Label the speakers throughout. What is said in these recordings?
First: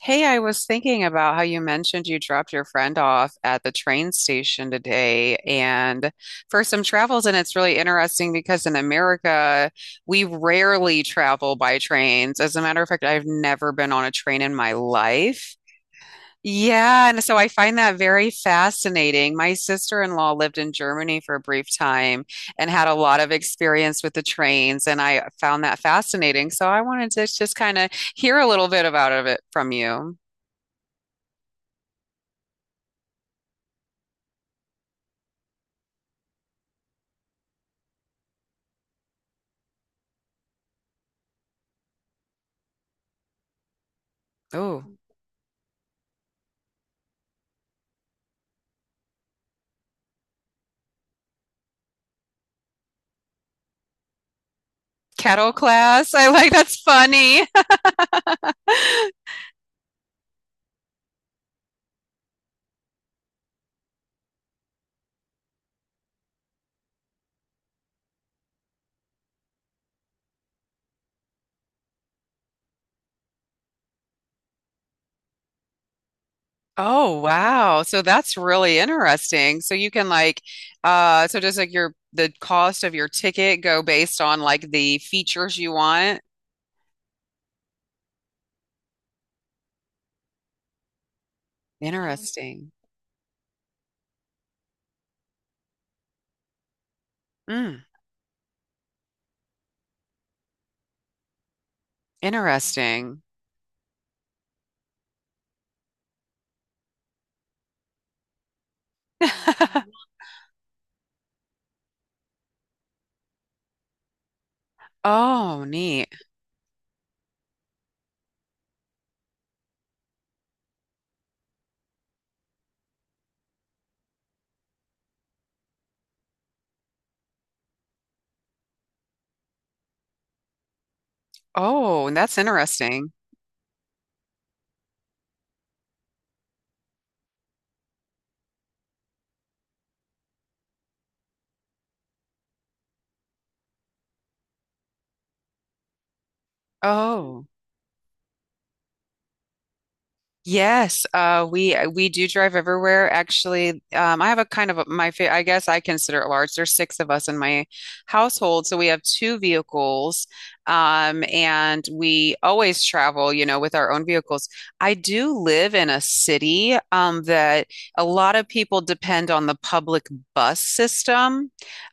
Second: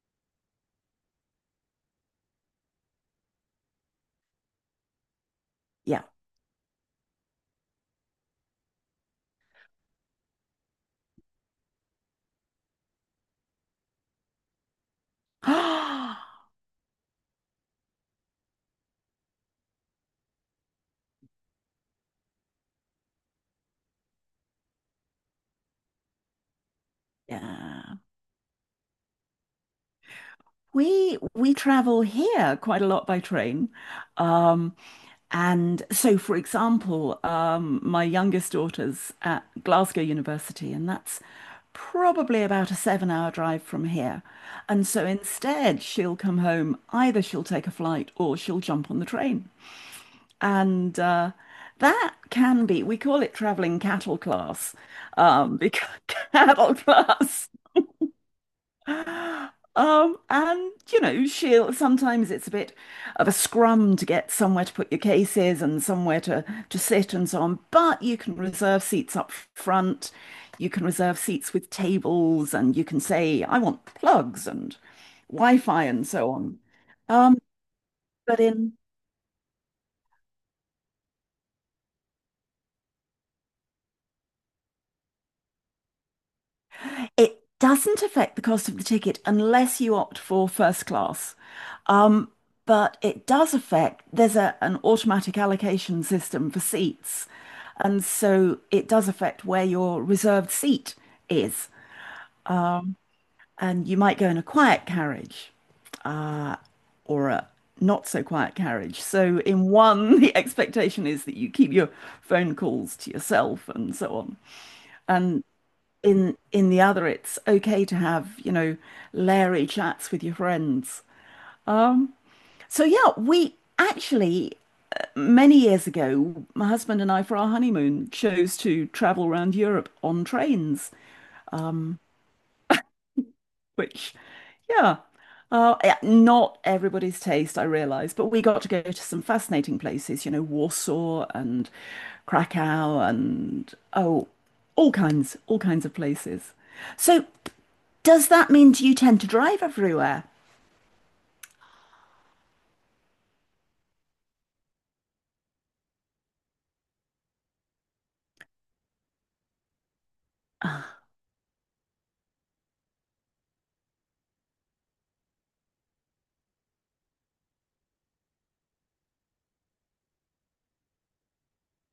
Speaker 1: Hey, I was thinking about how you mentioned you dropped your friend off at the train station today
Speaker 2: Yeah.
Speaker 1: and for some travels, and it's really interesting because in America, we rarely travel by trains. As a matter of fact, I've never been on a train in my life. Yeah, and so I find that very fascinating. My sister-in-law lived in Germany for a brief time and had a lot of experience with the trains, and I found that fascinating. So I wanted to just kind of
Speaker 2: Yeah.
Speaker 1: hear a little bit about of it from you.
Speaker 2: We travel here quite a lot by train. Um, and so for example, my youngest daughter's at Glasgow University, and that's probably about a 7 hour drive from here. And
Speaker 1: Oh,
Speaker 2: so instead she'll come home, either she'll take a flight or she'll jump on the train. And That can be, we call it traveling cattle class,
Speaker 1: kettle
Speaker 2: because
Speaker 1: class. I like
Speaker 2: cattle
Speaker 1: that's funny.
Speaker 2: class. She'll sometimes it's a bit of a scrum to get somewhere to put your cases and somewhere to sit and so on. But you can reserve seats up front, you can reserve seats with tables, and you can say, I want plugs and Wi-Fi and so on.
Speaker 1: Oh,
Speaker 2: Um,
Speaker 1: wow. So that's
Speaker 2: but in
Speaker 1: really interesting. So you can like, so does like your the cost of your ticket go based on like the features you want?
Speaker 2: It doesn't affect the cost of the ticket unless you opt for first class. Um,
Speaker 1: Interesting.
Speaker 2: but it does affect, there's an automatic allocation system for seats.
Speaker 1: Mm,
Speaker 2: And so it does affect where your reserved seat is.
Speaker 1: interesting.
Speaker 2: And you might go in a quiet carriage or a not so quiet carriage. So, in one, the expectation is that you keep your phone calls to yourself and so on. And
Speaker 1: Oh, neat.
Speaker 2: in the other it's okay to have leery chats with your friends, so yeah, we actually many years ago my husband and I for our honeymoon chose to travel around Europe on trains,
Speaker 1: Oh, that's interesting.
Speaker 2: which yeah, yeah, not everybody's taste, I realise, but we got to go to some fascinating places, you know, Warsaw and Krakow and oh, all kinds of places. So,
Speaker 1: Oh.
Speaker 2: does that mean do you tend to drive everywhere?
Speaker 1: Yes, we do drive everywhere. Actually, I have a kind of a, my fa I guess I consider it large. There's six of us in my household, so we have two vehicles,
Speaker 2: Ah,
Speaker 1: and we always travel, with our own vehicles. I do live in a city, that a lot of people depend on the public bus system,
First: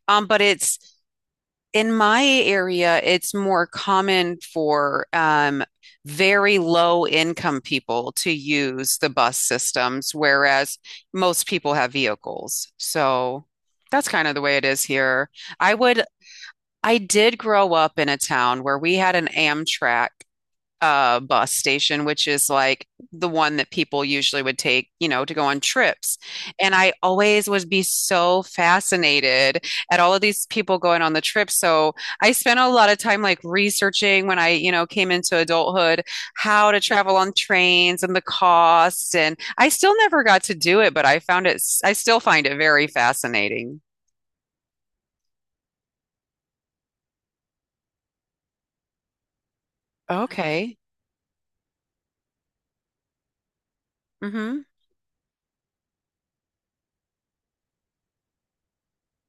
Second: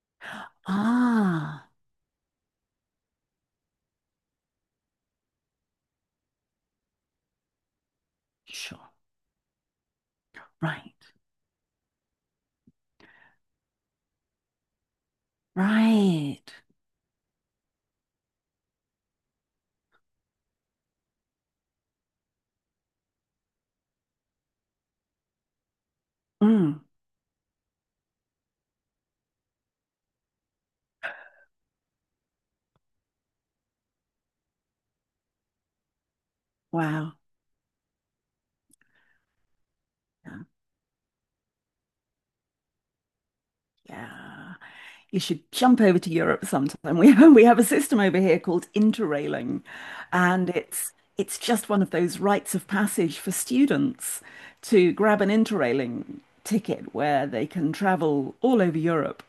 Speaker 1: but it's
Speaker 2: ah,
Speaker 1: in my area, it's more common for very low income people to
Speaker 2: sure.
Speaker 1: use the bus systems, whereas
Speaker 2: Right,
Speaker 1: most people have vehicles. So that's kind of the way it is here. I would,
Speaker 2: right.
Speaker 1: I did grow up in a town where we had an Amtrak bus station, which is like the one that people usually would take, to go on trips. And
Speaker 2: Mm,
Speaker 1: I always would be so fascinated at all of these people going on the trip. So I spent a lot of time like researching when I, came into adulthood, how to
Speaker 2: wow.
Speaker 1: travel on trains and the costs. And I still never got
Speaker 2: Yeah.
Speaker 1: to do it, but I still find it very fascinating.
Speaker 2: Yeah. You should jump over to Europe sometime. We have a system over here called interrailing, and
Speaker 1: Okay.
Speaker 2: it's just one of those rites of passage for students
Speaker 1: Hmm.
Speaker 2: to grab an interrailing ticket where they can travel all over Europe,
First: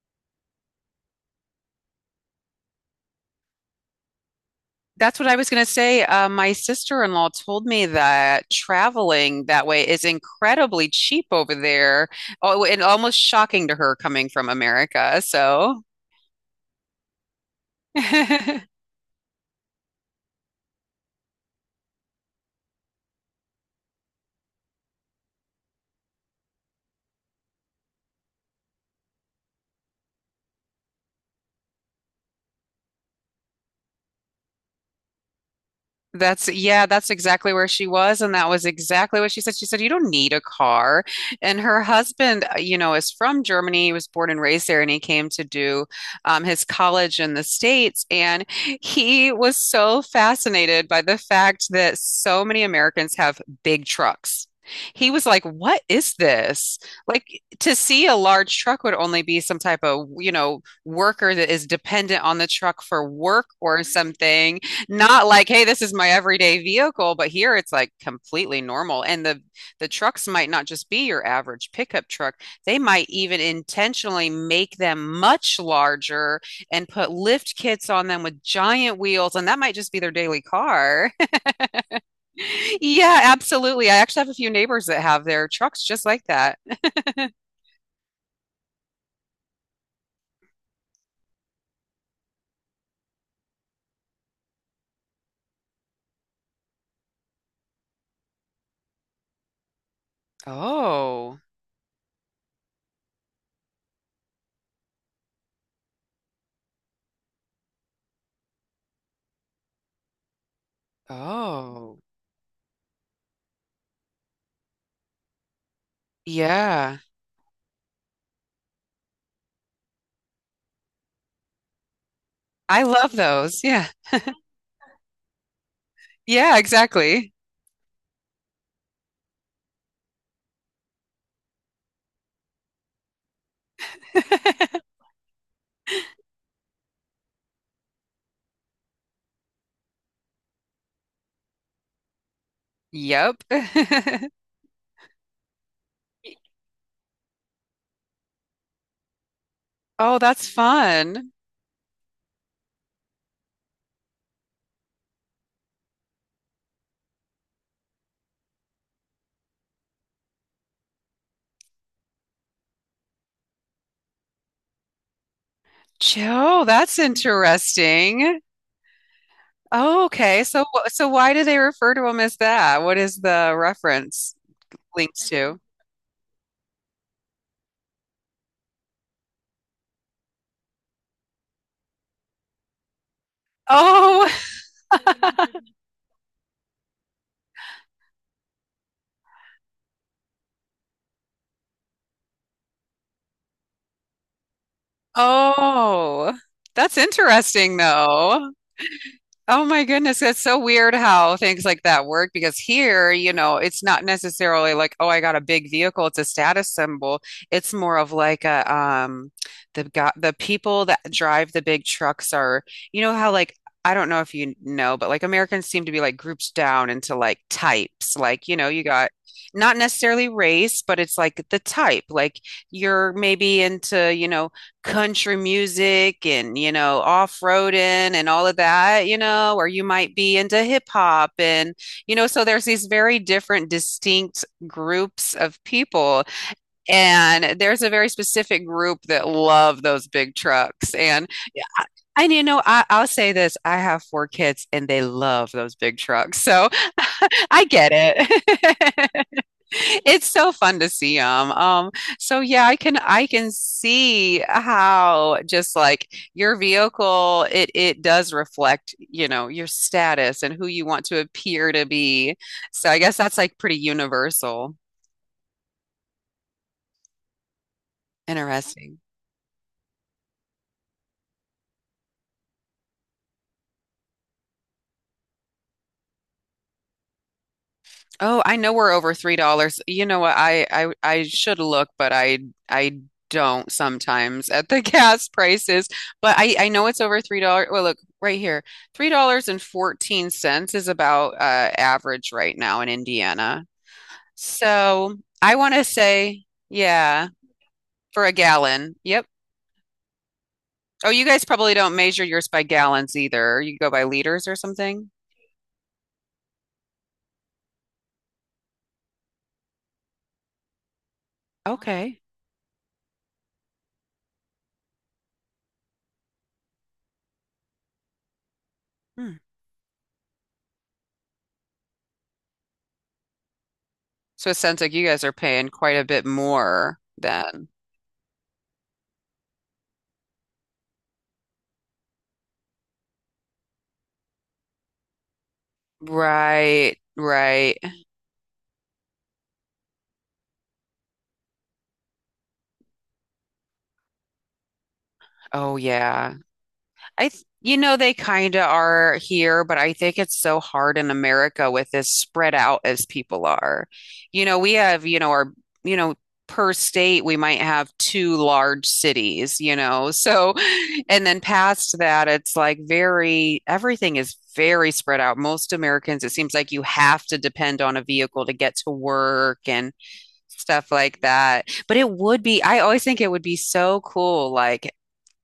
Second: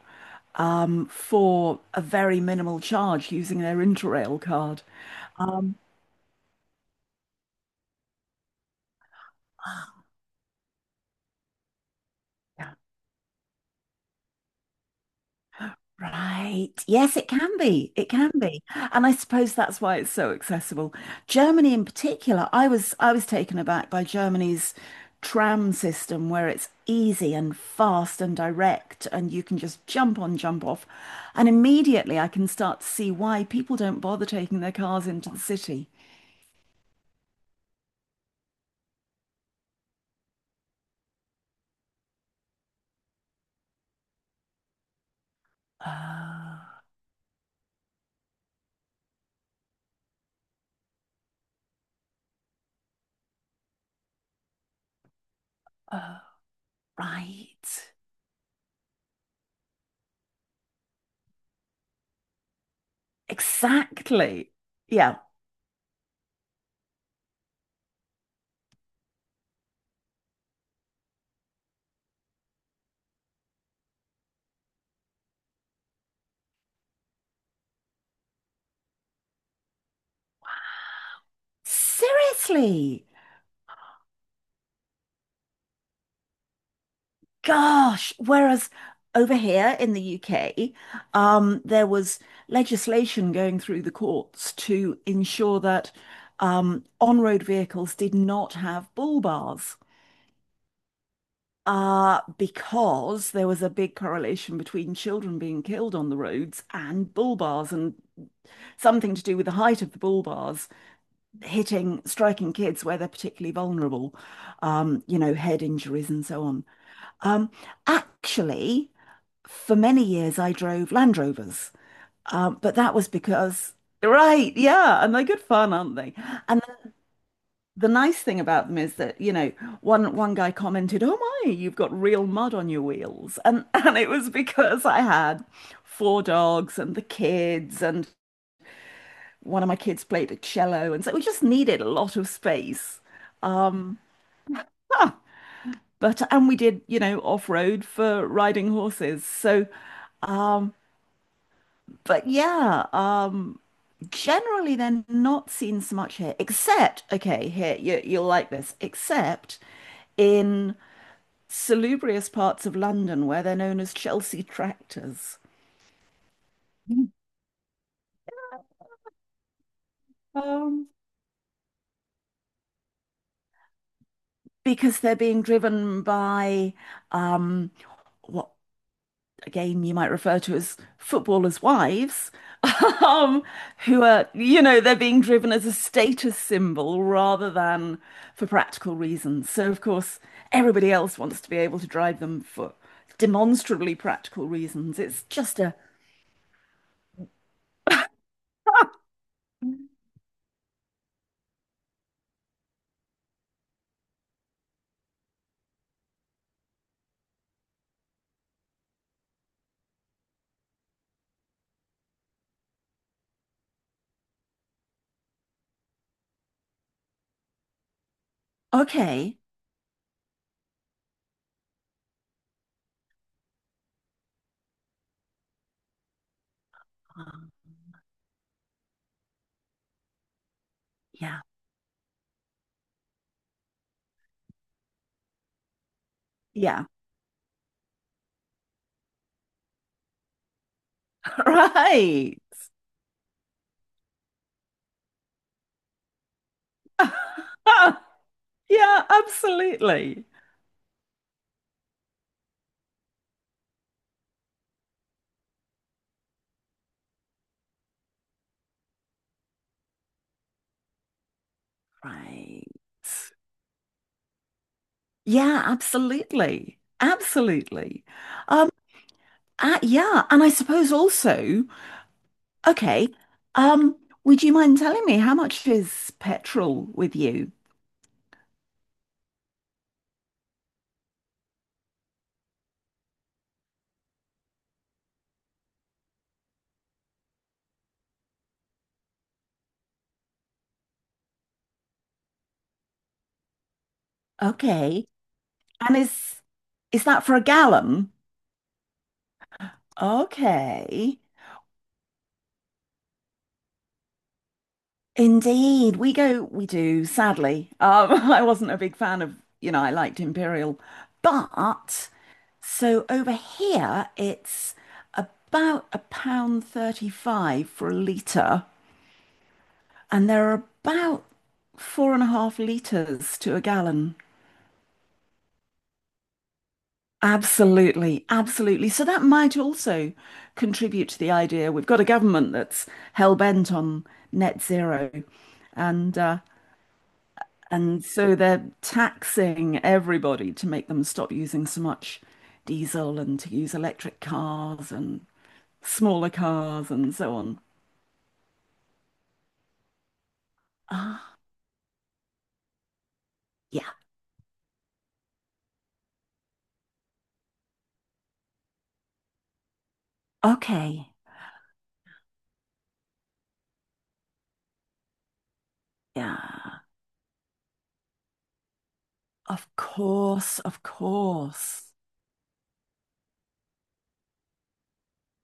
Speaker 2: for a very minimal charge using their Interrail card.
Speaker 1: That's what I was going to
Speaker 2: Um,
Speaker 1: say. My sister-in-law told me that traveling that way is incredibly cheap over there. Oh,
Speaker 2: yeah.
Speaker 1: and almost shocking to her coming from America. So,
Speaker 2: Right. Yes, it can be. It can be. And I suppose that's why it's so accessible. Germany in particular, I was taken aback by Germany's tram system where it's easy and fast and direct and you can just jump on, jump off. And immediately I can start to see why people don't bother taking their cars into the city.
Speaker 1: that's, yeah, that's exactly where she was. And that was exactly what she said. She said, "You don't need a car." And her husband, is from Germany. He was born and raised there, and he came to do his
Speaker 2: Oh,
Speaker 1: college in the States. And he was so fascinated by the fact that so many Americans have big trucks. He was like, "What is
Speaker 2: oh,
Speaker 1: this?" Like, to
Speaker 2: right.
Speaker 1: see a large truck would only be some type of, worker that is dependent on the truck for work or
Speaker 2: Exactly.
Speaker 1: something
Speaker 2: Yeah.
Speaker 1: not like, hey, this is my everyday vehicle, but here it's like completely normal. And the trucks might not just be your average pickup truck. They might even intentionally make them much larger and put lift kits on them with giant wheels, and that might just be their daily car.
Speaker 2: Seriously.
Speaker 1: Yeah, absolutely. I actually have a few neighbors that have their trucks just like that.
Speaker 2: Gosh, whereas over here in the UK, there was legislation going through the courts to ensure that on-road vehicles did not have bull bars,
Speaker 1: Oh,
Speaker 2: because there was a big correlation between children being killed on the roads and bull bars, and something to do with the height of the bull bars
Speaker 1: oh,
Speaker 2: hitting, striking kids where they're particularly vulnerable, head injuries and so on.
Speaker 1: yeah.
Speaker 2: Um, actually, for many years, I drove Land Rovers, but
Speaker 1: I
Speaker 2: that was
Speaker 1: love those.
Speaker 2: because,
Speaker 1: Yeah.
Speaker 2: right, yeah, and they're good fun, aren't they?
Speaker 1: Yeah,
Speaker 2: And
Speaker 1: exactly.
Speaker 2: the nice thing about them is that, you know, one guy commented, "Oh my, you've got real mud on your wheels," and and it was because I had four dogs and the kids, and one of my kids played a cello, and so we just needed a lot of space.
Speaker 1: Yep.
Speaker 2: Um, huh, but and we did, you know, off-road for riding horses, so.
Speaker 1: Oh, that's
Speaker 2: Um,
Speaker 1: fun.
Speaker 2: But yeah, generally they're not seen so much here, except, okay, here, you, you'll like this, except in salubrious parts of London where they're known as Chelsea tractors.
Speaker 1: Joe, that's interesting. Oh, okay. So,
Speaker 2: Um,
Speaker 1: why do they refer to him as that? What is the reference
Speaker 2: because they're
Speaker 1: linked
Speaker 2: being
Speaker 1: to?
Speaker 2: driven by um, what again, you might refer to as footballers' wives, um, who
Speaker 1: Oh,
Speaker 2: are, you know, they're being driven as a status symbol rather than for practical reasons. So, of course, everybody else wants to be able to drive them for demonstrably practical reasons.
Speaker 1: oh, that's interesting, though. Oh my goodness, that's so weird how things like that work because here, it's not necessarily like, oh, I got a big vehicle, it's a status symbol. It's more of like a, the people that drive the big trucks are, you know how, like, I don't know if you know, but like Americans seem to be like grouped down into like types. Like, you got
Speaker 2: Okay,
Speaker 1: not necessarily race, but it's like the type. Like you're maybe into, country music and
Speaker 2: um,
Speaker 1: off-roading and all of that or you might be into hip hop
Speaker 2: yeah,
Speaker 1: and so there's these very different distinct groups of people
Speaker 2: yeah,
Speaker 1: and there's a very specific group that love those big trucks and yeah, and
Speaker 2: right.
Speaker 1: I'll say this I have four kids and they love those big trucks so. I get
Speaker 2: Yeah,
Speaker 1: it.
Speaker 2: absolutely.
Speaker 1: It's so fun to see them. So yeah, I can see how just like your vehicle, it does reflect, your status and who you want to appear to be.
Speaker 2: Right.
Speaker 1: So I guess that's like pretty universal.
Speaker 2: Yeah, absolutely. Absolutely. Um,
Speaker 1: Interesting.
Speaker 2: Ah, yeah, and I suppose also, okay, um, would you mind telling me how much is petrol with you?
Speaker 1: Oh, I know we're over $3. You know what? I should look, but I don't sometimes at the gas prices. But I know it's over $3. Well, look right here. $3.14 is about average right now in Indiana.
Speaker 2: Okay.
Speaker 1: So I want to
Speaker 2: And
Speaker 1: say,
Speaker 2: is that
Speaker 1: yeah,
Speaker 2: for a gallon?
Speaker 1: for a gallon. Yep. Oh,
Speaker 2: Okay.
Speaker 1: you guys probably don't measure yours by gallons either. You go by liters or something.
Speaker 2: Indeed. We go, we do, sadly. I wasn't a big fan of, you know, I liked Imperial. But
Speaker 1: Okay.
Speaker 2: so over here it's about a pound 35 for a litre.
Speaker 1: Hmm.
Speaker 2: And there are about 4.5 litres to a gallon.
Speaker 1: So it sounds like you guys are paying quite a bit more than.
Speaker 2: Absolutely, absolutely. So that might also contribute to the idea. We've got a government that's hell bent on net zero, and uh,
Speaker 1: Right, right.
Speaker 2: and so they're taxing everybody to make them stop using so much diesel and to use electric cars and
Speaker 1: Oh
Speaker 2: smaller
Speaker 1: yeah.
Speaker 2: cars and
Speaker 1: I
Speaker 2: so
Speaker 1: th
Speaker 2: on.
Speaker 1: you know they kind of are here, but I think it's so hard in
Speaker 2: Ah,
Speaker 1: America with as spread out as people are.
Speaker 2: yeah.
Speaker 1: We have, our, you know, per state we might have two large cities. So
Speaker 2: Okay.
Speaker 1: and then past that it's like very everything is very spread out. Most Americans it seems like
Speaker 2: Yeah.
Speaker 1: you have to depend on a vehicle to get to work
Speaker 2: Of
Speaker 1: and
Speaker 2: course, of
Speaker 1: stuff like that.
Speaker 2: course.
Speaker 1: But I always think it would be so cool, like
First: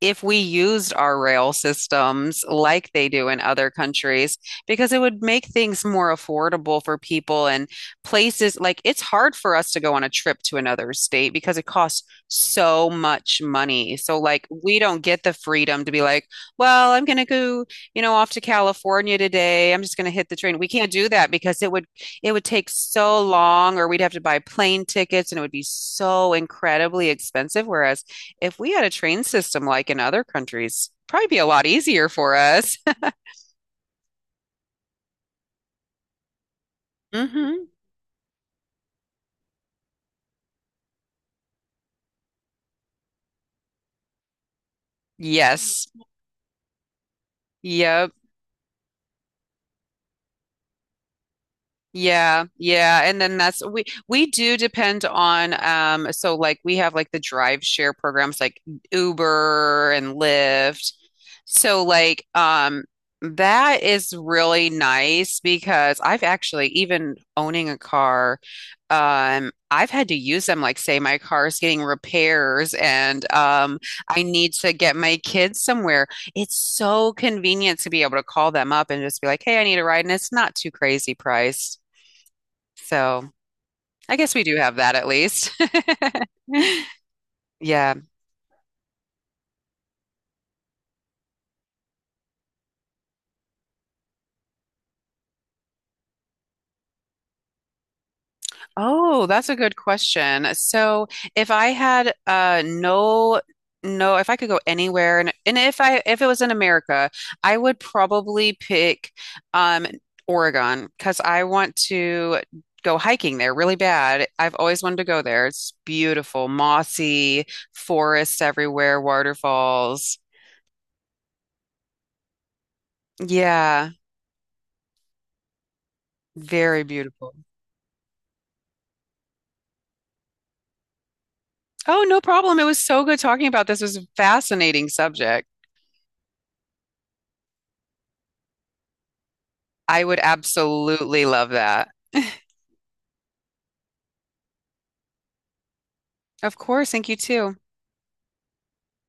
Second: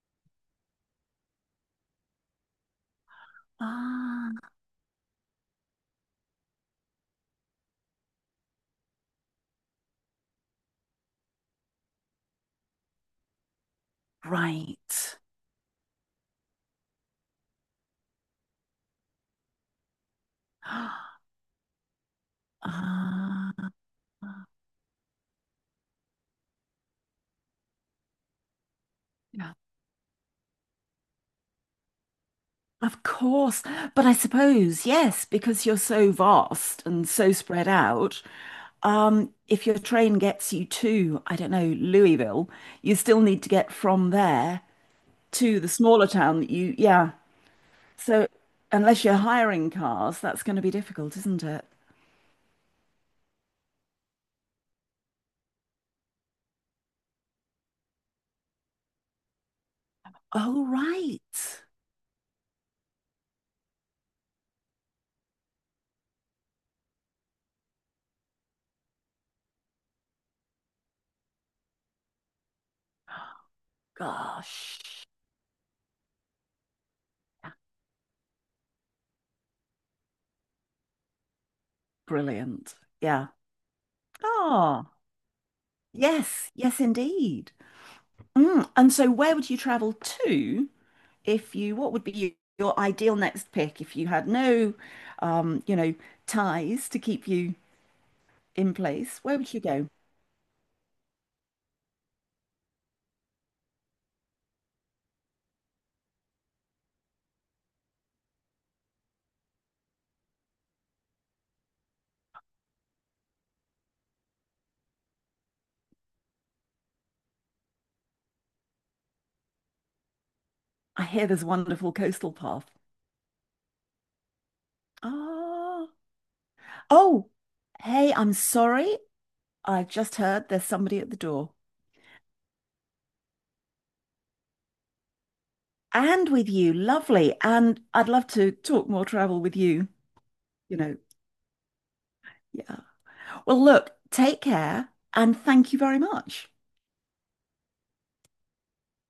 Speaker 1: if we used our rail systems like they do in other
Speaker 2: Ah,
Speaker 1: countries, because it would make things more affordable for people and places like it's hard for us to go on a trip to another state because it costs so much money. So, like, we don't
Speaker 2: right.
Speaker 1: get the freedom to be like, well, I'm going to go, off to California today. I'm just going to hit the train. We can't do that because it would take so
Speaker 2: Ah,
Speaker 1: long or we'd have to buy plane tickets and it would be so incredibly expensive. Whereas if we had a train
Speaker 2: yeah,
Speaker 1: system like in other countries, probably be a lot easier for us.
Speaker 2: of course. But I suppose, yes, because you're so vast and so
Speaker 1: Hmm.
Speaker 2: spread out, if your train gets you to, I don't know, Louisville, you still need to get from there to the
Speaker 1: Yes.
Speaker 2: smaller town that you, yeah.
Speaker 1: Yep.
Speaker 2: So unless you're hiring cars, that's going to be difficult, isn't it?
Speaker 1: Yeah, yeah, and then that's we do depend on so like we have like the drive share programs like Uber and
Speaker 2: Oh,
Speaker 1: Lyft.
Speaker 2: right.
Speaker 1: So like that is really nice because I've actually even owning a car I've had to use them like say my car is getting repairs and I need to get
Speaker 2: Gosh,
Speaker 1: my kids somewhere. It's so convenient to be able to call them up and just be like, "Hey, I need a ride," and it's not too crazy priced.
Speaker 2: brilliant. Yeah.
Speaker 1: So I guess we do have
Speaker 2: Oh,
Speaker 1: that at least.
Speaker 2: yes, yes, indeed.
Speaker 1: Yeah.
Speaker 2: Mm. And so, where would you travel to if you, what would be your ideal next pick if you had no, um, you know, ties to keep you in place?
Speaker 1: Oh,
Speaker 2: Where
Speaker 1: that's
Speaker 2: would
Speaker 1: a
Speaker 2: you
Speaker 1: good
Speaker 2: go?
Speaker 1: question. So if I had, no, no, if I could go anywhere and if it was in America, I would probably pick um Oregon because I want to go hiking there really bad. I've always wanted to go there. It's beautiful, mossy, forests everywhere, waterfalls.
Speaker 2: I hear there's a wonderful coastal path.
Speaker 1: Yeah,
Speaker 2: Ah,
Speaker 1: very
Speaker 2: oh,
Speaker 1: beautiful.
Speaker 2: hey, I'm sorry. I've just heard there's somebody at the door.
Speaker 1: Oh, no problem. It was so good talking about this. It was a fascinating subject.
Speaker 2: And with you, lovely. And I'd love to talk more travel with you,
Speaker 1: I would
Speaker 2: you know.
Speaker 1: absolutely love that.
Speaker 2: Yeah. Well, look, take care and thank you very much.
Speaker 1: Of course. Thank you too.